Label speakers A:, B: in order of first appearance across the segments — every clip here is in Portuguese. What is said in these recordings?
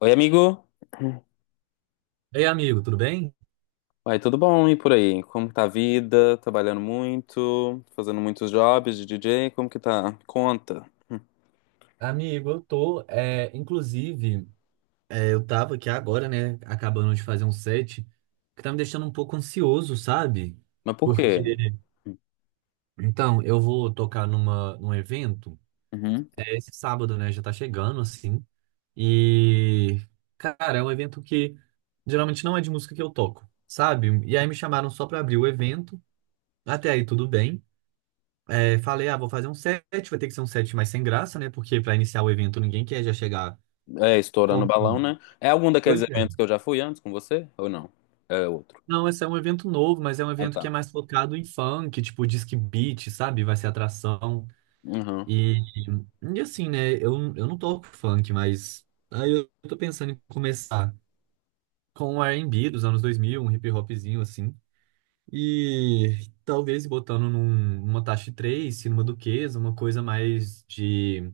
A: Oi, amigo.
B: Ei, amigo, tudo bem?
A: Vai, tudo bom? E por aí? Como tá a vida? Trabalhando muito? Fazendo muitos jobs de DJ? Como que tá? Conta.
B: Amigo, eu tô, inclusive, eu tava aqui agora, né, acabando de fazer um set, que tá me deixando um pouco ansioso, sabe?
A: Mas por quê?
B: Porque, então, eu vou tocar num evento,
A: Uhum.
B: é esse sábado, né, já tá chegando, assim, e, cara, é um evento que geralmente não é de música que eu toco, sabe? E aí me chamaram só pra abrir o evento. Até aí tudo bem. É, falei, ah, vou fazer um set, vai ter que ser um set mais sem graça, né, porque pra iniciar o evento ninguém quer já chegar.
A: É, estourando o
B: Como?
A: balão, né? É algum daqueles
B: Pois é.
A: eventos que eu já fui antes com você? Ou não? É outro.
B: Não, esse é um evento novo, mas é um
A: Ah,
B: evento que é
A: tá.
B: mais focado em funk, tipo disc beat, sabe? Vai ser atração.
A: Uhum.
B: E, e assim, né? Eu não toco funk, mas aí eu tô pensando em começar com o R&B dos anos 2000, um hip hopzinho assim. E talvez botando numa taxa 3, se numa Duquesa, uma coisa mais de,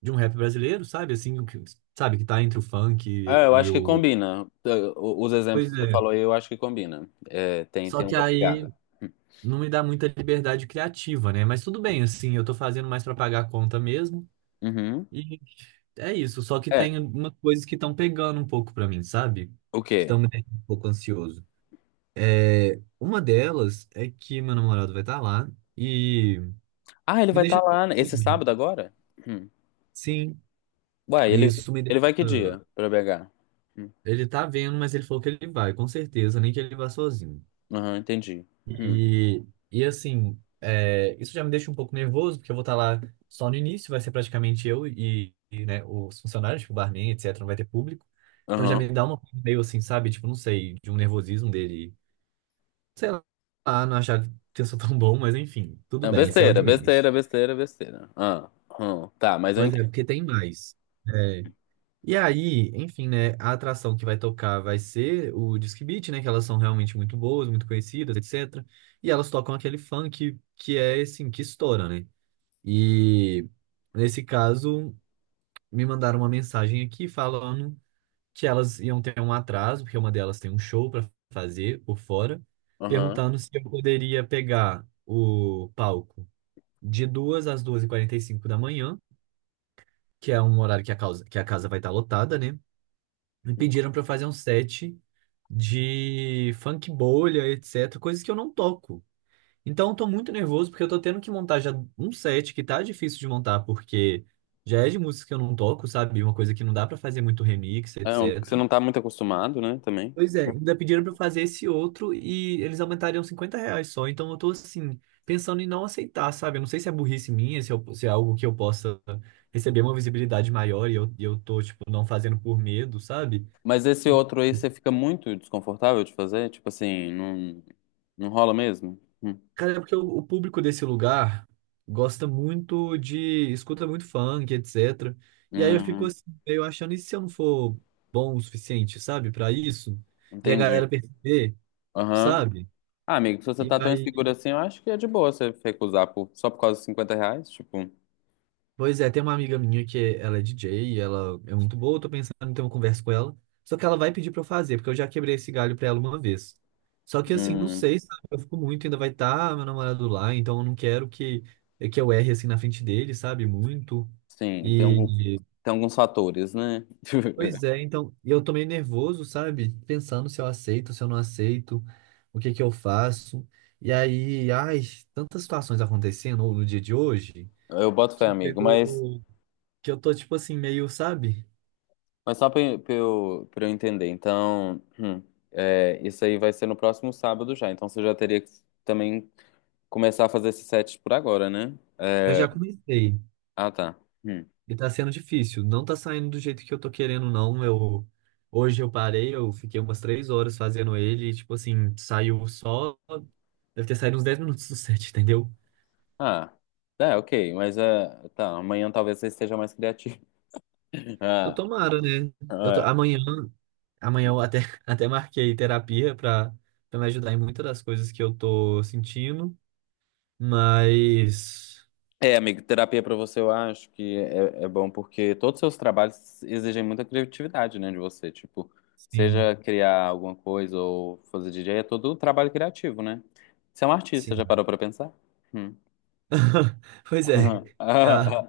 B: de um rap brasileiro, sabe? Assim, sabe? Que tá entre o funk e,
A: É, eu
B: e
A: acho que
B: o.
A: combina. Os exemplos
B: Pois
A: que você
B: é.
A: falou aí, eu acho que combina. É,
B: Só
A: tem
B: que
A: uma pegada.
B: aí não me dá muita liberdade criativa, né? Mas tudo bem, assim, eu tô fazendo mais pra pagar a conta mesmo.
A: Uhum.
B: E é isso, só que
A: É,
B: tem umas coisas que estão pegando um pouco pra mim, sabe?
A: o
B: Que
A: quê?
B: estão me deixando um pouco ansioso. É, uma delas é que meu namorado vai estar lá e
A: Ah, ele
B: me
A: vai estar
B: deixa
A: lá, né? Esse
B: doido.
A: sábado agora? Hum.
B: Sim,
A: Uai,
B: isso me
A: ele
B: deixa.
A: vai que dia pra BH?
B: Ele tá vendo, mas ele falou que ele vai, com certeza, nem que ele vá sozinho.
A: Aham, entendi. Hum,
B: E, e assim, isso já me deixa um pouco nervoso, porque eu vou estar lá só no início, vai ser praticamente eu e, né, os funcionários, tipo, o barman, etc., não vai ter público. Então já
A: Aham.
B: me dá uma coisa meio assim, sabe? Tipo, não sei, de um nervosismo dele, sei lá, não achar que eu sou tão bom, mas enfim, tudo
A: É
B: bem, esse é o de
A: besteira,
B: menos.
A: besteira, besteira, besteira. Ah, tá, mas eu
B: Pois é,
A: entendo.
B: porque tem mais. É. E aí, enfim, né? A atração que vai tocar vai ser o Disque Beat, né? Que elas são realmente muito boas, muito conhecidas, etc. E elas tocam aquele funk que é, assim, que estoura, né? E nesse caso, me mandaram uma mensagem aqui falando que elas iam ter um atraso, porque uma delas tem um show para fazer por fora,
A: Aham.
B: perguntando se eu poderia pegar o palco de 2h às 2h45 da manhã, que é um horário que a casa vai estar lotada, né? Me pediram para fazer um set de funk bolha, etc, coisas que eu não toco. Então eu tô muito nervoso porque eu tô tendo que montar já um set que tá difícil de montar porque já é de músicas que eu não toco, sabe? Uma coisa que não dá para fazer muito remix,
A: É um que você
B: etc.
A: não tá muito acostumado, né, também.
B: Pois é, ainda pediram para fazer esse outro e eles aumentariam R$ 50 só. Então eu tô assim, pensando em não aceitar, sabe? Eu não sei se é burrice minha, se é algo que eu possa receber uma visibilidade maior e eu tô, tipo, não fazendo por medo, sabe?
A: Mas esse outro aí você fica muito desconfortável de fazer? Tipo assim, não, não rola mesmo?
B: Cara, é porque o público desse lugar gosta escuta muito funk, etc. E aí eu fico
A: Hum,
B: assim, meio achando, e se eu não for bom o suficiente, sabe, pra isso? E a
A: Entendi.
B: galera perceber,
A: Aham.
B: sabe?
A: Ah, amigo, se você
B: E
A: tá tão
B: aí.
A: inseguro assim, eu acho que é de boa você recusar por, só por causa de cinquenta reais. Tipo,
B: Pois é, tem uma amiga minha que ela é DJ e ela é muito boa, eu tô pensando em ter uma conversa com ela. Só que ela vai pedir pra eu fazer, porque eu já quebrei esse galho pra ela uma vez. Só que assim, não
A: hum,
B: sei, sabe? Eu fico muito, ainda vai estar meu namorado lá, então eu não quero que, é que eu erre assim na frente dele, sabe? Muito.
A: sim,
B: E
A: tem alguns fatores, né?
B: pois é, então, e eu tô meio nervoso, sabe? Pensando se eu aceito, se eu não aceito, o que que eu faço. E aí, ai, tantas situações acontecendo no dia de hoje
A: Eu boto fé,
B: que
A: amigo, mas.
B: chegou que eu tô, tipo assim, meio, sabe?
A: Mas só pra eu entender, então, é, isso aí vai ser no próximo sábado já. Então você já teria que também começar a fazer esses sets por agora, né?
B: Eu já comecei
A: Ah, tá. Hum.
B: e tá sendo difícil. Não tá saindo do jeito que eu tô querendo, não. Hoje eu parei, eu fiquei umas 3 horas fazendo ele e, tipo assim, saiu só. Deve ter saído uns 10 minutos do set, entendeu?
A: Ah, é, ok. Mas é, tá, amanhã talvez você esteja mais criativo.
B: Eu tomara, né? Eu tô,
A: Ah, é.
B: amanhã, amanhã eu até, até marquei terapia pra, me ajudar em muitas das coisas que eu tô sentindo, mas.
A: É, amigo, terapia pra você eu acho que é bom porque todos os seus trabalhos exigem muita criatividade, né, de você. Tipo,
B: Sim,
A: seja criar alguma coisa ou fazer DJ, é todo trabalho criativo, né? Você é um artista,
B: sim.
A: já parou pra pensar? Hum.
B: Pois é. Tá.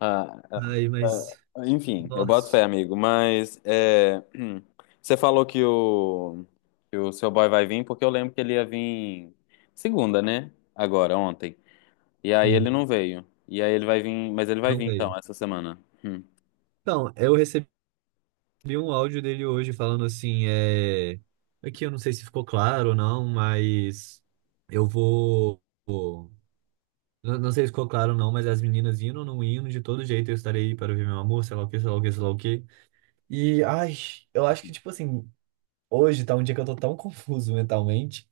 A: Ah,
B: Ai, mas.
A: enfim, eu boto fé,
B: Nossa.
A: amigo. Mas é, você falou que que o seu boy vai vir, porque eu lembro que ele ia vir segunda, né? Agora, ontem. E aí
B: Sim.
A: ele não veio. E aí ele vai vir, mas ele vai
B: Não
A: vir
B: veio.
A: então, essa semana. Hum.
B: Então, eu recebi um áudio dele hoje falando assim. Aqui eu não sei se ficou claro ou não, mas eu vou... vou- Não, não sei se ficou claro ou não, mas as meninas indo ou não indo, de todo jeito eu estarei aí para ver meu amor, sei lá o que, sei lá o que, sei lá o que. E, ai, eu acho que, tipo assim, hoje tá um dia que eu tô tão confuso mentalmente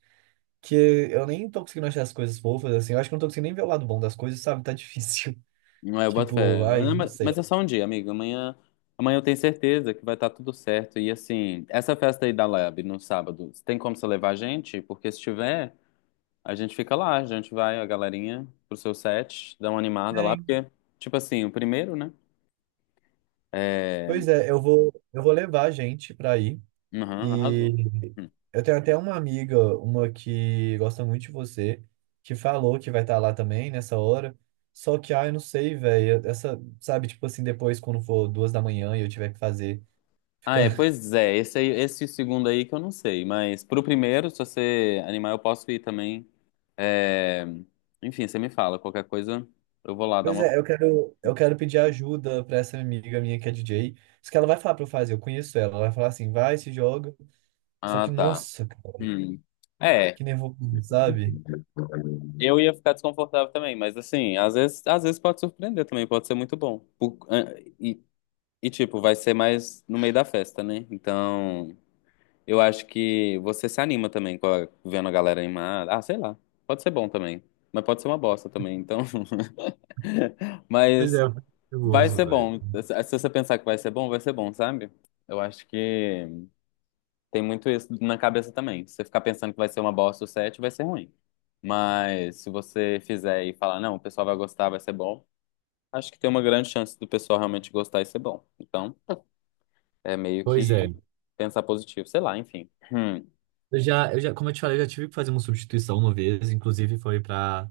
B: que eu nem tô conseguindo achar as coisas fofas, assim. Eu acho que eu não tô conseguindo nem ver o lado bom das coisas, sabe? Tá difícil.
A: Não é, eu boto
B: Tipo,
A: fé.
B: ai,
A: Ah,
B: não
A: Mas
B: sei.
A: mas é só um dia, amigo. Amanhã eu tenho certeza que vai estar tudo certo. E assim, essa festa aí da Lab no sábado, tem como você levar a gente? Porque se tiver. A gente fica lá, a gente vai, a galerinha, pro seu set, dá uma animada
B: É,
A: lá,
B: hein?
A: porque, tipo assim, o primeiro, né? É.
B: Pois é, eu vou levar a gente pra ir.
A: Aham,
B: E
A: arrasou. Hum.
B: eu tenho até uma amiga, uma que gosta muito de você, que falou que vai estar lá também nessa hora. Só que, ah, eu não sei, velho. Essa, sabe, tipo assim, depois quando for 2h da manhã e eu tiver que fazer,
A: Ah,
B: fica.
A: é, pois é, esse segundo aí que eu não sei, mas pro primeiro, se você animar, eu posso ir também. É... Enfim, você me fala, qualquer coisa, eu vou lá dar
B: Pois
A: uma.
B: é, eu quero pedir ajuda pra essa amiga minha que é DJ. Isso que ela vai falar pra eu fazer, eu conheço ela. Ela vai falar assim, vai, se joga. Só
A: Ah,
B: que,
A: tá.
B: nossa, cara,
A: Hum. É,
B: que nervoso, sabe?
A: eu ia ficar desconfortável também, mas assim, às vezes pode surpreender também, pode ser muito bom. E E, tipo, vai ser mais no meio da festa, né? Então, eu acho que você se anima também vendo a galera animada. Ah, sei lá. Pode ser bom também. Mas pode ser uma bosta também. Então,
B: Pois
A: mas
B: é, eu fico
A: vai
B: nervoso,
A: ser
B: velho.
A: bom. Se você pensar que vai ser bom, sabe? Eu acho que tem muito isso na cabeça também. Se você ficar pensando que vai ser uma bosta o set, vai ser ruim. Mas se você fizer e falar, não, o pessoal vai gostar, vai ser bom, acho que tem uma grande chance do pessoal realmente gostar e ser bom. Então. É meio
B: Pois
A: que
B: é.
A: pensar positivo, sei lá, enfim.
B: Eu já, como eu te falei, eu já tive que fazer uma substituição uma vez, inclusive foi pra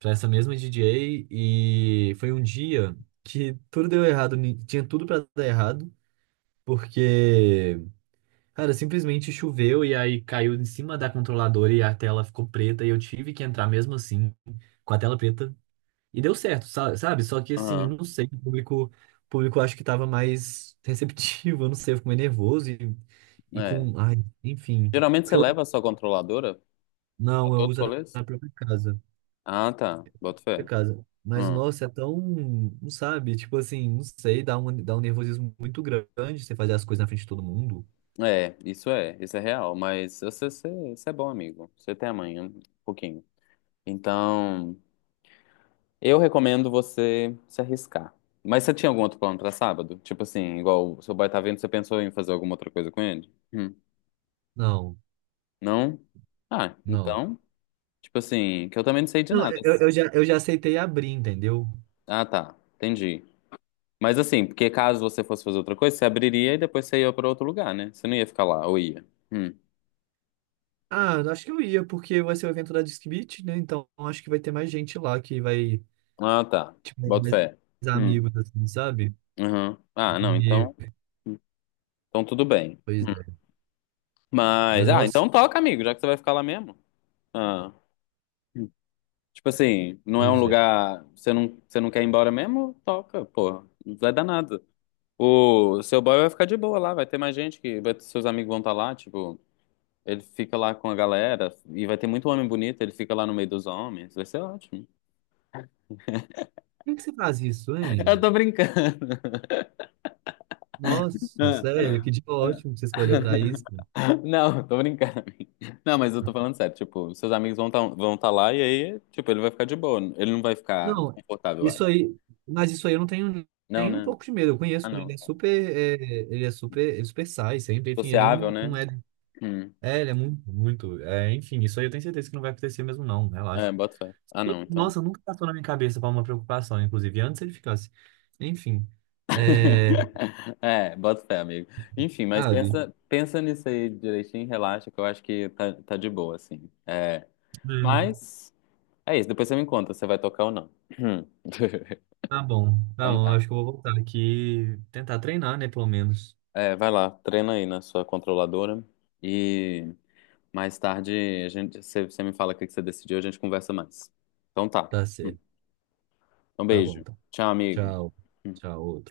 B: para essa mesma DJ e foi um dia que tudo deu errado, tinha tudo para dar errado, porque, cara, simplesmente choveu e aí caiu em cima da controladora e a tela ficou preta e eu tive que entrar mesmo assim com a tela preta e deu certo, sabe? Só que assim, eu
A: Aham,
B: não sei, o público acho que tava mais receptivo, eu não sei, eu fico meio nervoso e
A: é.
B: com, ai, enfim,
A: Geralmente você
B: porque eu,
A: leva a sua controladora pra
B: não, eu
A: todos os
B: uso
A: rolês?
B: na própria casa.
A: Ah, tá, boto
B: Por
A: fé.
B: causa. Mas,
A: Hum,
B: nossa, é tão, não sabe, tipo assim, não sei, dá um nervosismo muito grande você fazer as coisas na frente de todo mundo.
A: é, isso é real, mas você é bom amigo, você tem amanhã, um pouquinho. Então, eu recomendo você se arriscar. Mas você tinha algum outro plano pra sábado? Tipo assim, igual o seu boy tá vendo, você pensou em fazer alguma outra coisa com ele?
B: Não,
A: Não? Ah,
B: não.
A: então, tipo assim, que eu também não sei de
B: Não,
A: nada.
B: eu já aceitei abrir, entendeu?
A: Ah, tá, entendi. Mas assim, porque caso você fosse fazer outra coisa, você abriria e depois você ia pra outro lugar, né? Você não ia ficar lá, ou ia? Hum.
B: Ah, eu acho que eu ia, porque vai ser o evento da Disque Beat, né? Então acho que vai ter mais gente lá que vai,
A: Ah, tá.
B: tipo, mais
A: Boto fé. Hum.
B: amigos, assim, sabe?
A: Uhum. Ah, não,
B: E,
A: então. Então tudo bem.
B: pois é.
A: Mas.
B: Mas,
A: Ah,
B: nossa,
A: então toca, amigo, já que você vai ficar lá mesmo. Ah. Hum. Tipo assim, não é um
B: pois é.
A: lugar. Você não quer ir embora mesmo? Toca, porra. Não vai dar nada. O seu boy vai ficar de boa lá, vai ter mais gente que. Vai, seus amigos vão estar lá, tipo. Ele fica lá com a galera e vai ter muito homem bonito, ele fica lá no meio dos homens, vai ser ótimo.
B: Por que que você faz isso,
A: Eu
B: hein?
A: tô brincando.
B: Nossa, sério, que dia ótimo que você escolheu pra isso.
A: Não, tô brincando. Não, mas eu tô falando sério. Tipo, seus amigos vão tá lá e aí, tipo, ele vai ficar de boa. Ele não vai ficar
B: Não,
A: desconfortável, eu
B: isso
A: acho.
B: aí, mas isso aí eu não tenho
A: Não,
B: nem um
A: né?
B: pouco de medo. Eu
A: Ah,
B: conheço ele, ele
A: não.
B: é super, ele é super, ele é super sai sempre, enfim, ele
A: Sociável,
B: não, não
A: né?
B: é,
A: Hum.
B: é, ele é muito, muito, enfim, isso aí eu tenho certeza que não vai acontecer mesmo não,
A: É,
B: relaxa.
A: bota fé. Ah,
B: E,
A: não, então.
B: nossa, nunca passou na minha cabeça para uma preocupação, inclusive antes ele ficasse, enfim,
A: É, bota fé, amigo. Enfim, mas
B: sabe?
A: pensa nisso aí direitinho, relaxa, que eu acho que tá de boa, assim. É,
B: É,
A: mas é isso, depois você me conta se você vai tocar ou não.
B: tá
A: Então
B: bom,
A: tá.
B: acho que eu vou voltar aqui, tentar treinar, né, pelo menos.
A: É, vai lá, treina aí na sua controladora e mais tarde você me fala o que que você decidiu, a gente conversa mais. Então tá.
B: Tá certo,
A: Um
B: tá bom,
A: beijo.
B: tá.
A: Tchau, amigo.
B: Tchau, tchau.